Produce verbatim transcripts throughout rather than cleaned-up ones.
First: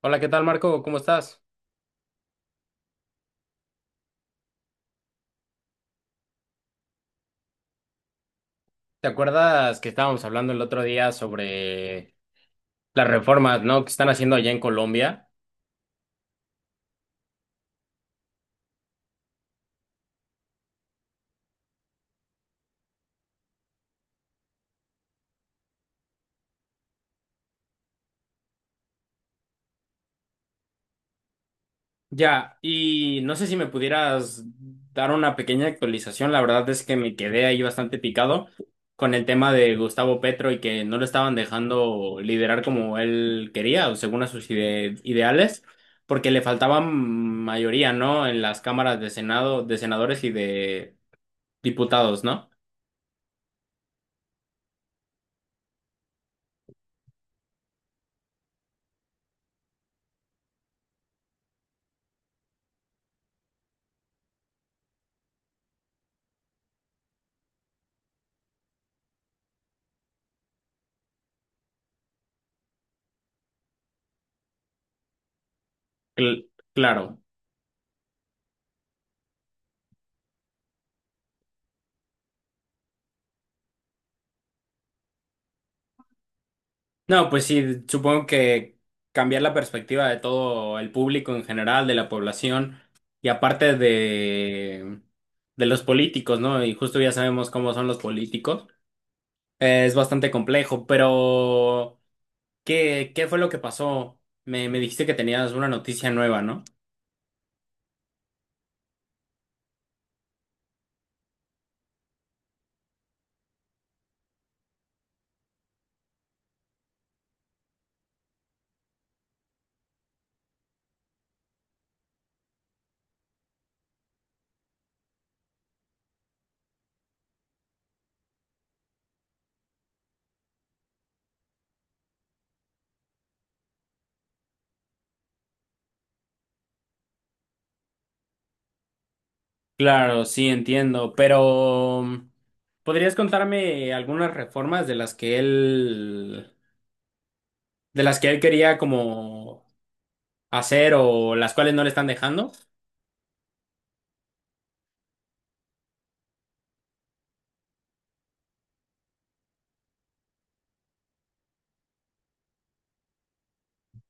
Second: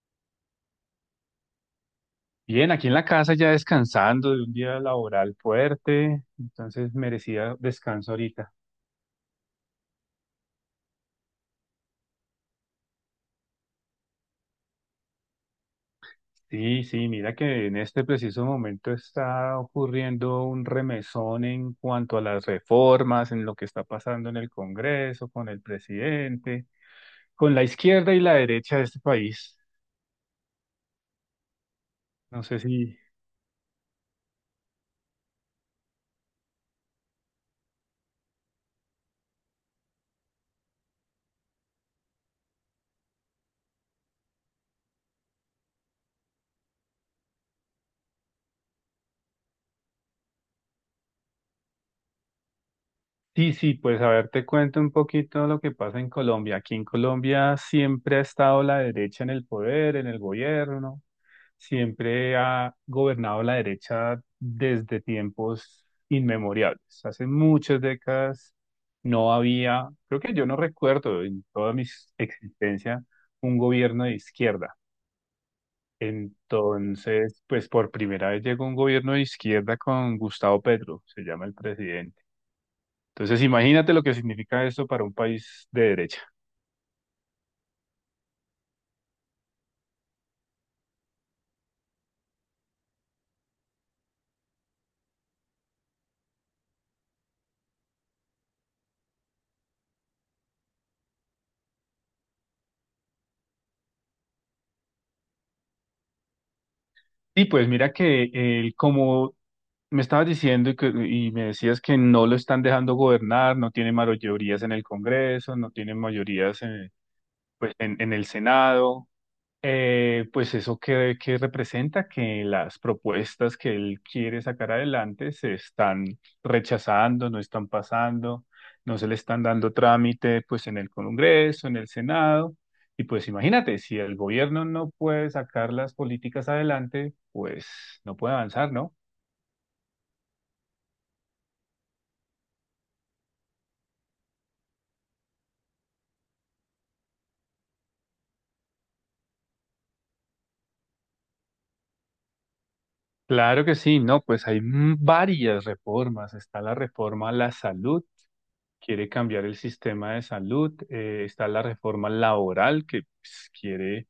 Hola, ¿qué tal, Marco? ¿Cómo estás? Bien, aquí en la casa ya descansando de un día laboral fuerte, entonces merecía descanso ahorita. ¿Te acuerdas que estábamos hablando el otro día sobre las reformas, ¿no? que están haciendo allá en Colombia? Sí, sí, mira que en este preciso momento está ocurriendo un remesón en cuanto a las reformas, en lo que está pasando en el Congreso, con el presidente, con la izquierda y la derecha de este país. No Ya, sé si... y no sé si me pudieras dar una pequeña actualización. La verdad es que me quedé ahí bastante picado con el tema de Gustavo Petro y que no lo estaban dejando liderar como él quería o según a sus ide- ideales, porque le faltaban mayoría, ¿no? En las cámaras de Senado, de senadores y de diputados, ¿no? Sí, sí, pues a ver, te cuento un poquito lo que pasa en Colombia. Aquí en Colombia siempre ha estado la derecha en el poder, en el gobierno. Siempre ha gobernado la derecha desde tiempos inmemoriales. Hace muchas décadas no había, creo que yo no recuerdo en toda mi existencia un gobierno de izquierda. Cl- claro. Entonces, pues por primera vez llegó un gobierno de izquierda con Gustavo Petro, se llama el presidente. Entonces, imagínate lo que significa esto para un país de derecha. No, pues sí, supongo que cambiar la perspectiva de todo el público en general, de la población y aparte de, de los políticos, ¿no? Y justo ya sabemos cómo son los políticos. Eh, es bastante complejo, pero ¿qué, ¿qué fue lo que pasó? Me, me dijiste que tenías una noticia nueva, ¿no? Y pues mira que el, como me estabas diciendo que, y me decías que no lo están dejando gobernar, no tiene mayorías en el Congreso, no tiene mayorías en, pues, en, en el Senado. Eh, pues eso que, que representa que las propuestas que él quiere sacar adelante se están rechazando, no están pasando, no se le están dando trámite pues en el Congreso, en el Senado. Y pues imagínate, si el gobierno no puede sacar las políticas adelante, pues no puede avanzar, ¿no? Claro, sí, entiendo, pero ¿podrías contarme algunas reformas de las que él, de las que él quería como hacer o las cuales no le están dejando? Claro que sí, no, pues hay m- varias reformas. Está la reforma a la salud, quiere cambiar el sistema de salud. Eh, está la reforma laboral, que pues, quiere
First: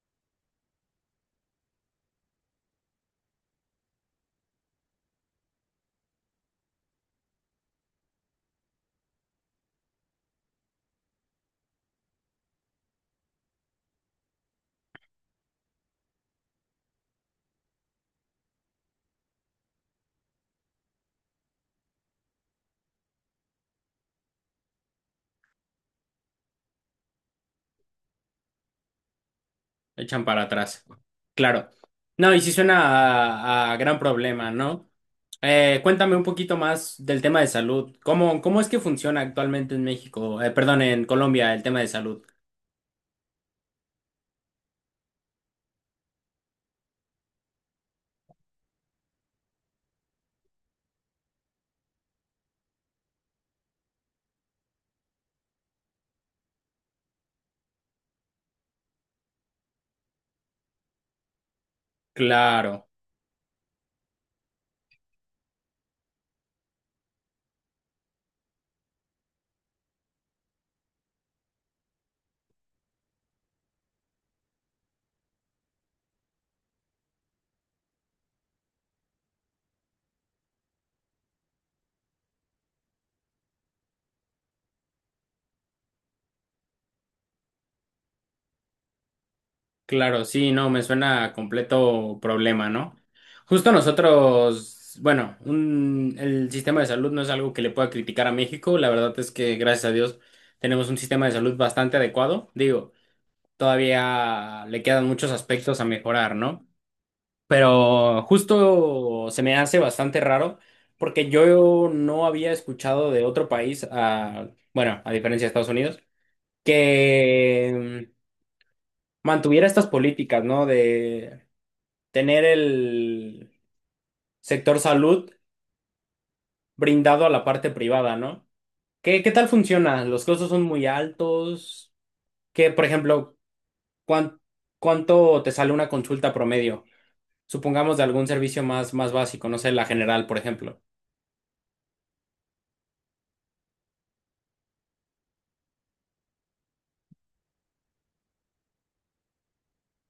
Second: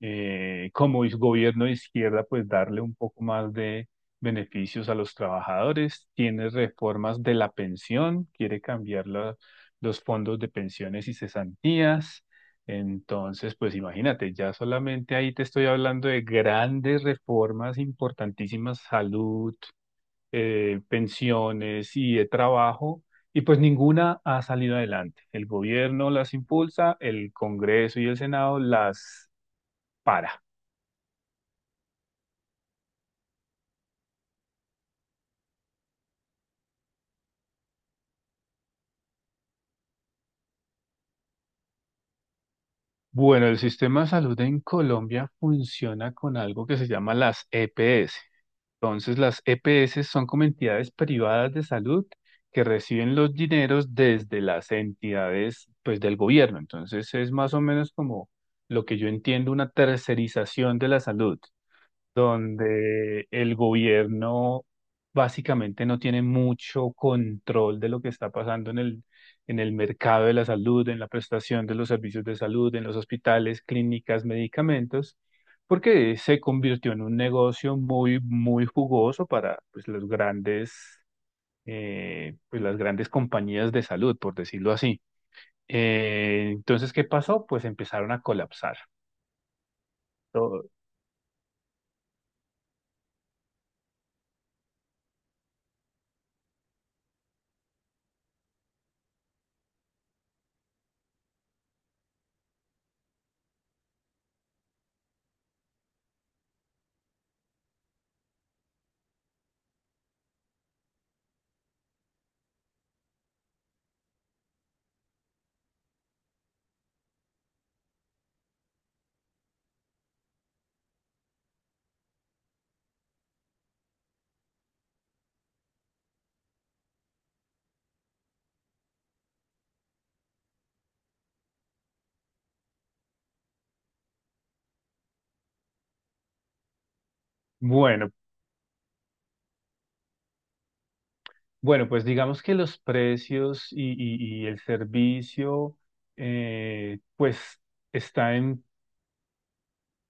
eh, como es gobierno de izquierda, pues darle un poco más de beneficios a los trabajadores. Tiene reformas de la pensión, quiere cambiar la- los fondos de pensiones y cesantías. Entonces, pues imagínate, ya solamente ahí te estoy hablando de grandes reformas importantísimas, salud, eh, pensiones y de trabajo. Y pues ninguna ha salido adelante. El gobierno las impulsa, el Congreso y el Senado las Echan para. para atrás. Claro. No, y sí suena a, a gran problema, ¿no? Eh, cuéntame un poquito más del tema de salud. ¿Cómo, ¿cómo es que funciona actualmente en México? Eh, perdón, en Colombia, el tema de salud. Bueno, el sistema de salud en Colombia funciona con algo que se llama las E P S. Entonces, las E P S son como entidades privadas de salud que reciben los dineros desde las entidades, pues, del gobierno. Entonces, es más o menos como lo que yo entiendo, una tercerización de la salud Claro, donde el gobierno básicamente no tiene mucho control de lo que está pasando en el, en el mercado de la salud, en la prestación de los servicios de salud, en los hospitales, clínicas, medicamentos, porque se convirtió en un negocio muy, muy jugoso para pues, los grandes, eh, pues, las grandes compañías de salud, por decirlo así. Eh, entonces, ¿qué pasó? Pues empezaron a colapsar. claro, sí, no, Todo. me suena a completo problema, ¿no? Justo nosotros, bueno, un- el sistema de salud no es algo que le pueda criticar a México. La verdad es que, gracias a Dios, tenemos un sistema de salud bastante adecuado. Digo, todavía le quedan muchos aspectos a mejorar, ¿no? Pero justo se me hace bastante raro porque yo no había escuchado de otro país, a, bueno, a diferencia de Estados Unidos, que mm, mantuviera estas políticas, ¿no? De tener el sector salud brindado a la parte privada, ¿no? ¿Qué, qué tal funciona? ¿Los costos son muy altos? ¿Qué, por ejemplo, cuán- cuánto te sale una consulta promedio? Supongamos de Bueno, algún servicio más, más básico, no sé, la general, por ejemplo. Bueno, pues digamos que los precios y, y- y el servicio, eh, pues está en,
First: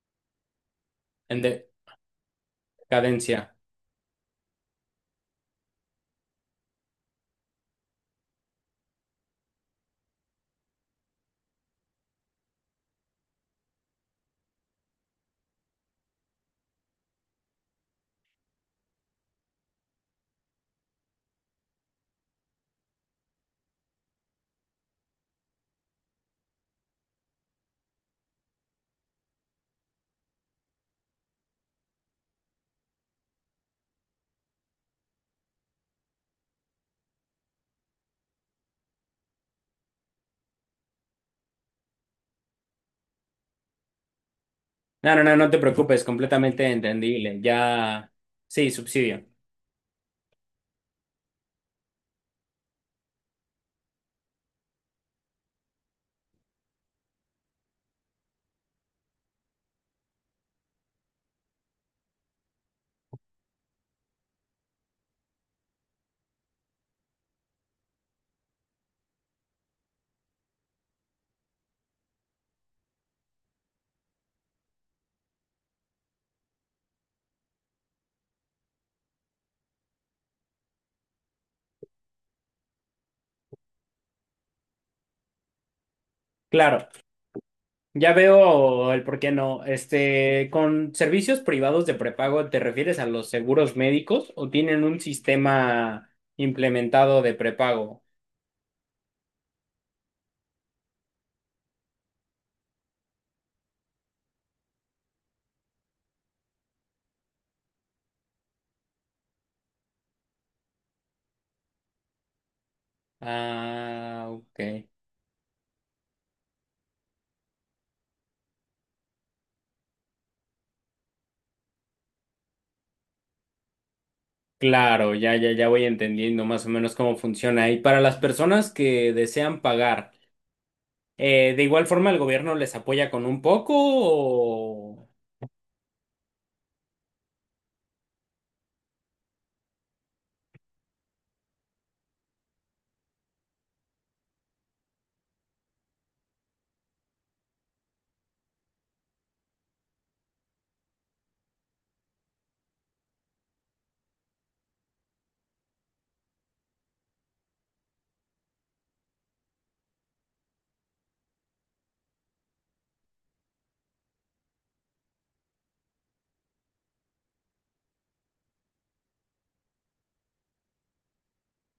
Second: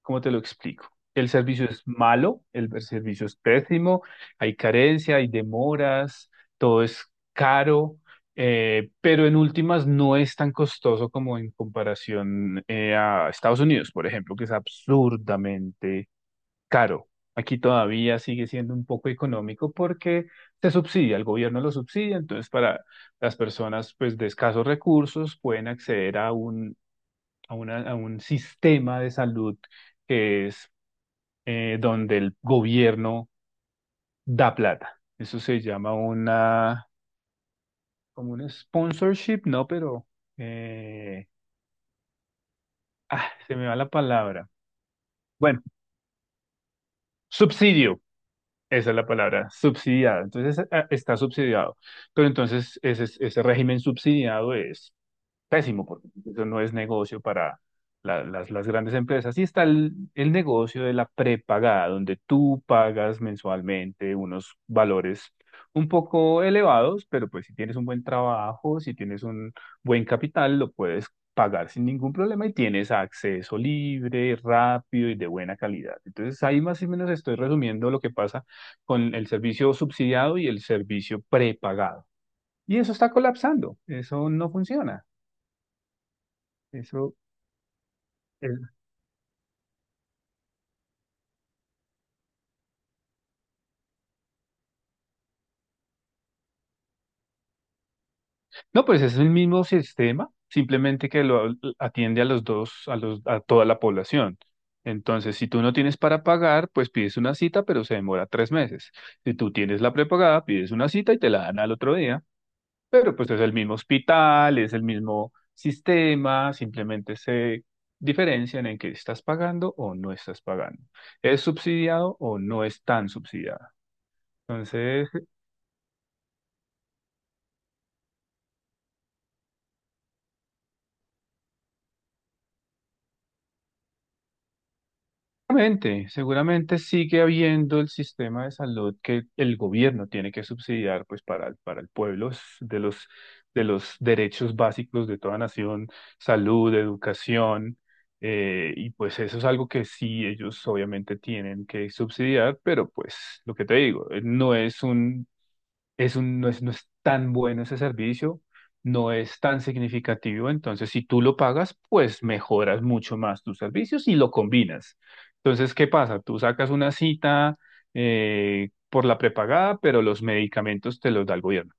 ¿cómo te lo explico? El servicio es malo, el, el servicio es Cadencia. pésimo, hay carencia, hay demoras, todo es caro, eh, pero en últimas no es tan costoso como en comparación eh, a Estados Unidos, por ejemplo, que es absurdamente caro. Aquí todavía sigue siendo un poco económico porque se subsidia, el gobierno lo subsidia, entonces para las personas pues de escasos recursos pueden acceder a un, a una- a un sistema de salud que es eh, donde el gobierno da plata. Eso se llama una, como un sponsorship, no, pero eh, ah, se me va la palabra. No, no, no, no te Bueno, preocupes, completamente entendible. subsidio. Ya, sí, Esa es la subsidio. palabra, subsidiada. Entonces a- está subsidiado. Pero entonces ese, ese régimen subsidiado es pésimo, porque pues, eso no es negocio para la- las, las grandes empresas. Y está el, el negocio de la prepagada, donde tú pagas mensualmente unos valores un poco elevados, pero pues si tienes un buen trabajo, si tienes un buen capital, lo puedes pagar sin ningún problema y tienes acceso libre, rápido y de buena calidad. Entonces ahí más o menos estoy resumiendo lo que pasa con el servicio subsidiado y el servicio prepagado. Y eso está colapsando, eso no funciona. Claro, Eso ya El- veo el por qué no. Este, con servicios privados de prepago, ¿te refieres a los seguros médicos o tienen un sistema implementado de prepago? No, pues es el mismo sistema, simplemente que lo atiende a los dos, a los, a toda la población. Entonces, si tú no tienes para pagar, pues pides una cita, pero se demora tres meses. Si tú tienes la prepagada, pides una cita y te la dan al otro día. Pero pues es el mismo Ah, hospital, es el ok. mismo sistema, simplemente se diferencian en que estás pagando o no estás pagando. ¿Es subsidiado o no es tan subsidiado? Entonces, Claro, ya, ya, ya voy entendiendo más o menos cómo funciona. Y para las personas que desean pagar, eh, ¿de igual forma el gobierno les apoya con un poco o... seguramente, seguramente sigue habiendo el sistema de salud que el gobierno tiene que subsidiar pues para, el- para el pueblo es de los, de los derechos básicos de toda nación, salud, educación, eh, y pues eso es algo que sí ellos obviamente tienen que subsidiar, pero pues lo que te digo, eh, no es un es un, no es, no es tan bueno ese servicio, no es tan significativo, entonces si tú lo pagas, pues mejoras mucho más tus servicios y lo combinas. Entonces, ¿qué pasa? Tú sacas una cita eh, por la prepagada, pero los medicamentos te los da el gobierno.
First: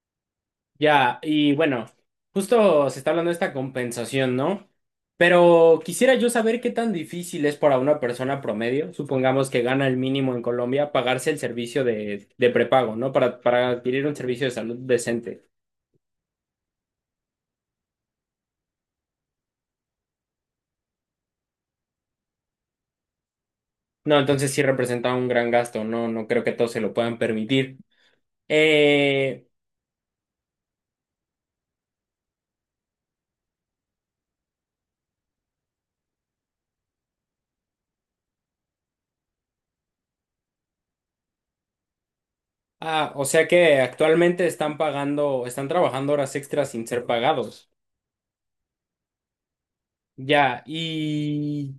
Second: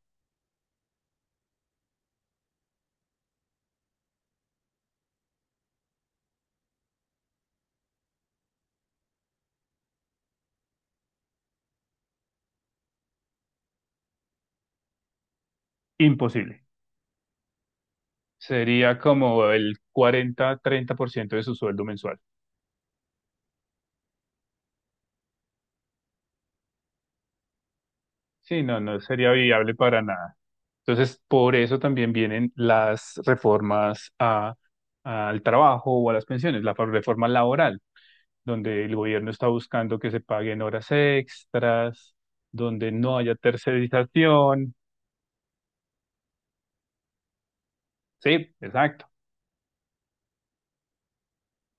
Ya, y bueno, justo se está hablando de esta compensación, ¿no? Pero quisiera yo saber qué tan difícil es para una persona promedio, supongamos que gana el mínimo en Colombia, pagarse el servicio de, de prepago, ¿no? Para, para adquirir un servicio de salud decente. Imposible. Sería como el cuarenta treinta por ciento de su sueldo mensual. No, entonces sí representa un gran gasto, no, no creo que todos se lo puedan permitir. Sí, no, no sería Eh, viable para nada. Entonces, por eso también vienen las reformas a- al trabajo o a las pensiones, la reforma laboral, donde el gobierno está buscando que se paguen horas extras, donde ah, no o haya sea que actualmente tercerización. están pagando, están trabajando horas extras sin ser pagados. Sí, exacto. Ya, y...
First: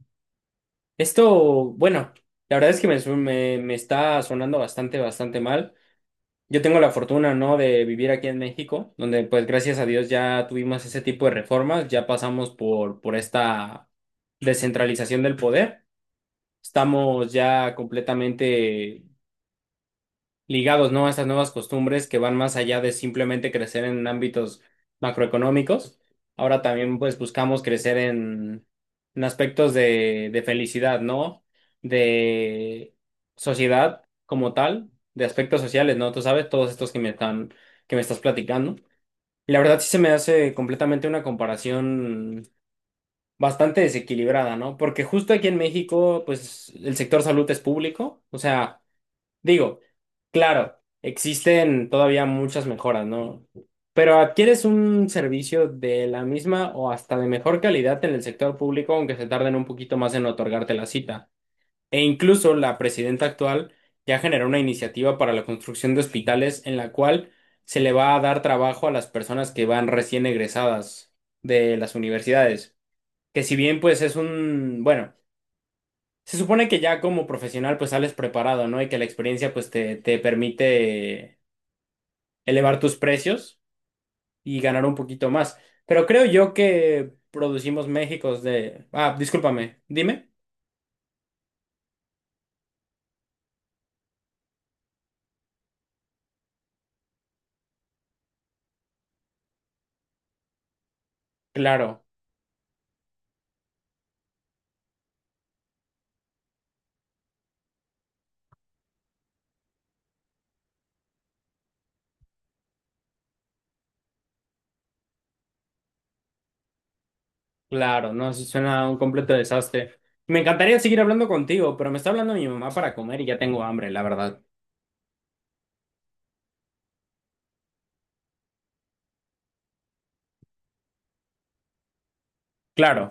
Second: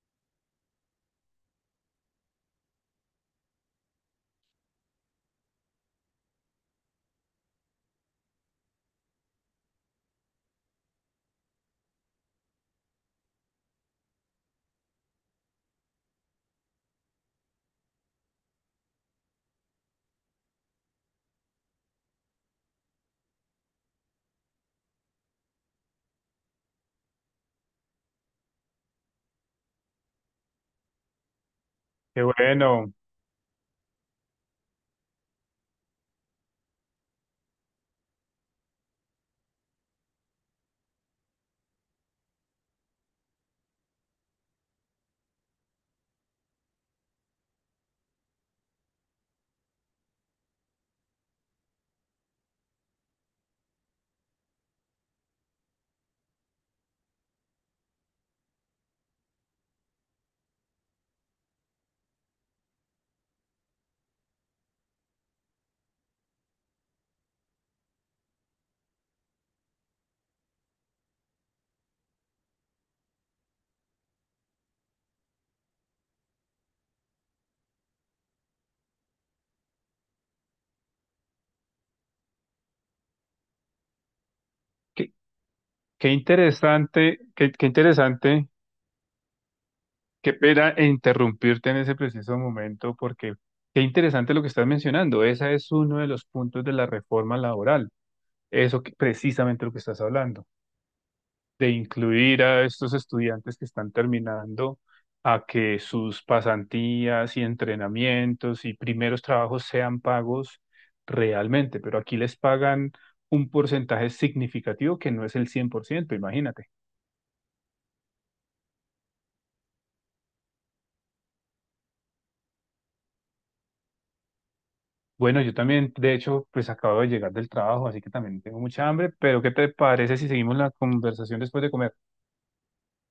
Esto, bueno, la verdad es que me, su- me, me está sonando bastante, bastante mal. Yo tengo la fortuna, ¿no?, de vivir aquí en México, donde pues gracias a Dios ya tuvimos ese tipo de reformas, ya pasamos por, por esta descentralización del poder. Estamos ya completamente ligados, ¿no? A estas nuevas costumbres que van más allá de simplemente crecer en ámbitos macroeconómicos. Ahora también, pues, buscamos crecer en, en aspectos de, de felicidad, ¿no? Qué bueno. De sociedad como tal, de aspectos sociales, ¿no? Tú sabes, todos estos que me están, que me estás platicando. Y la verdad sí se me hace completamente una comparación bastante desequilibrada, ¿no? Porque justo aquí en México, pues, el sector salud es público, o sea... Digo, claro, existen todavía muchas mejoras, ¿no? Pero adquieres un servicio de la misma o hasta de mejor calidad en el sector público, aunque se tarden un poquito más en otorgarte la cita. E incluso la presidenta actual ya generó una iniciativa para la construcción de hospitales en la cual se le va a dar trabajo a las personas que van recién egresadas de las universidades. Que si bien pues es un, bueno. Se supone que ya como profesional pues sales preparado, ¿no? Y que la experiencia pues te, te permite elevar tus precios y ganar un Qué, poquito más. Pero qué creo yo que interesante, qué, qué producimos México interesante. de... Ah, discúlpame, dime. Qué pena interrumpirte en ese preciso momento, porque qué interesante lo que estás mencionando. Ese es uno de los puntos de la reforma laboral. Eso que, precisamente lo que estás hablando. De Claro, incluir a estos estudiantes que están terminando a que sus pasantías y entrenamientos y primeros trabajos sean pagos realmente, pero aquí les pagan un porcentaje significativo que no es el cien por ciento, imagínate. claro, no, eso suena a un completo desastre. Me encantaría seguir hablando contigo, pero me está hablando mi mamá para comer y ya tengo hambre, la verdad. Bueno, yo también, de hecho, pues acabo de llegar del trabajo, así que también tengo mucha hambre, pero ¿qué te parece si seguimos la conversación después de comer? Claro.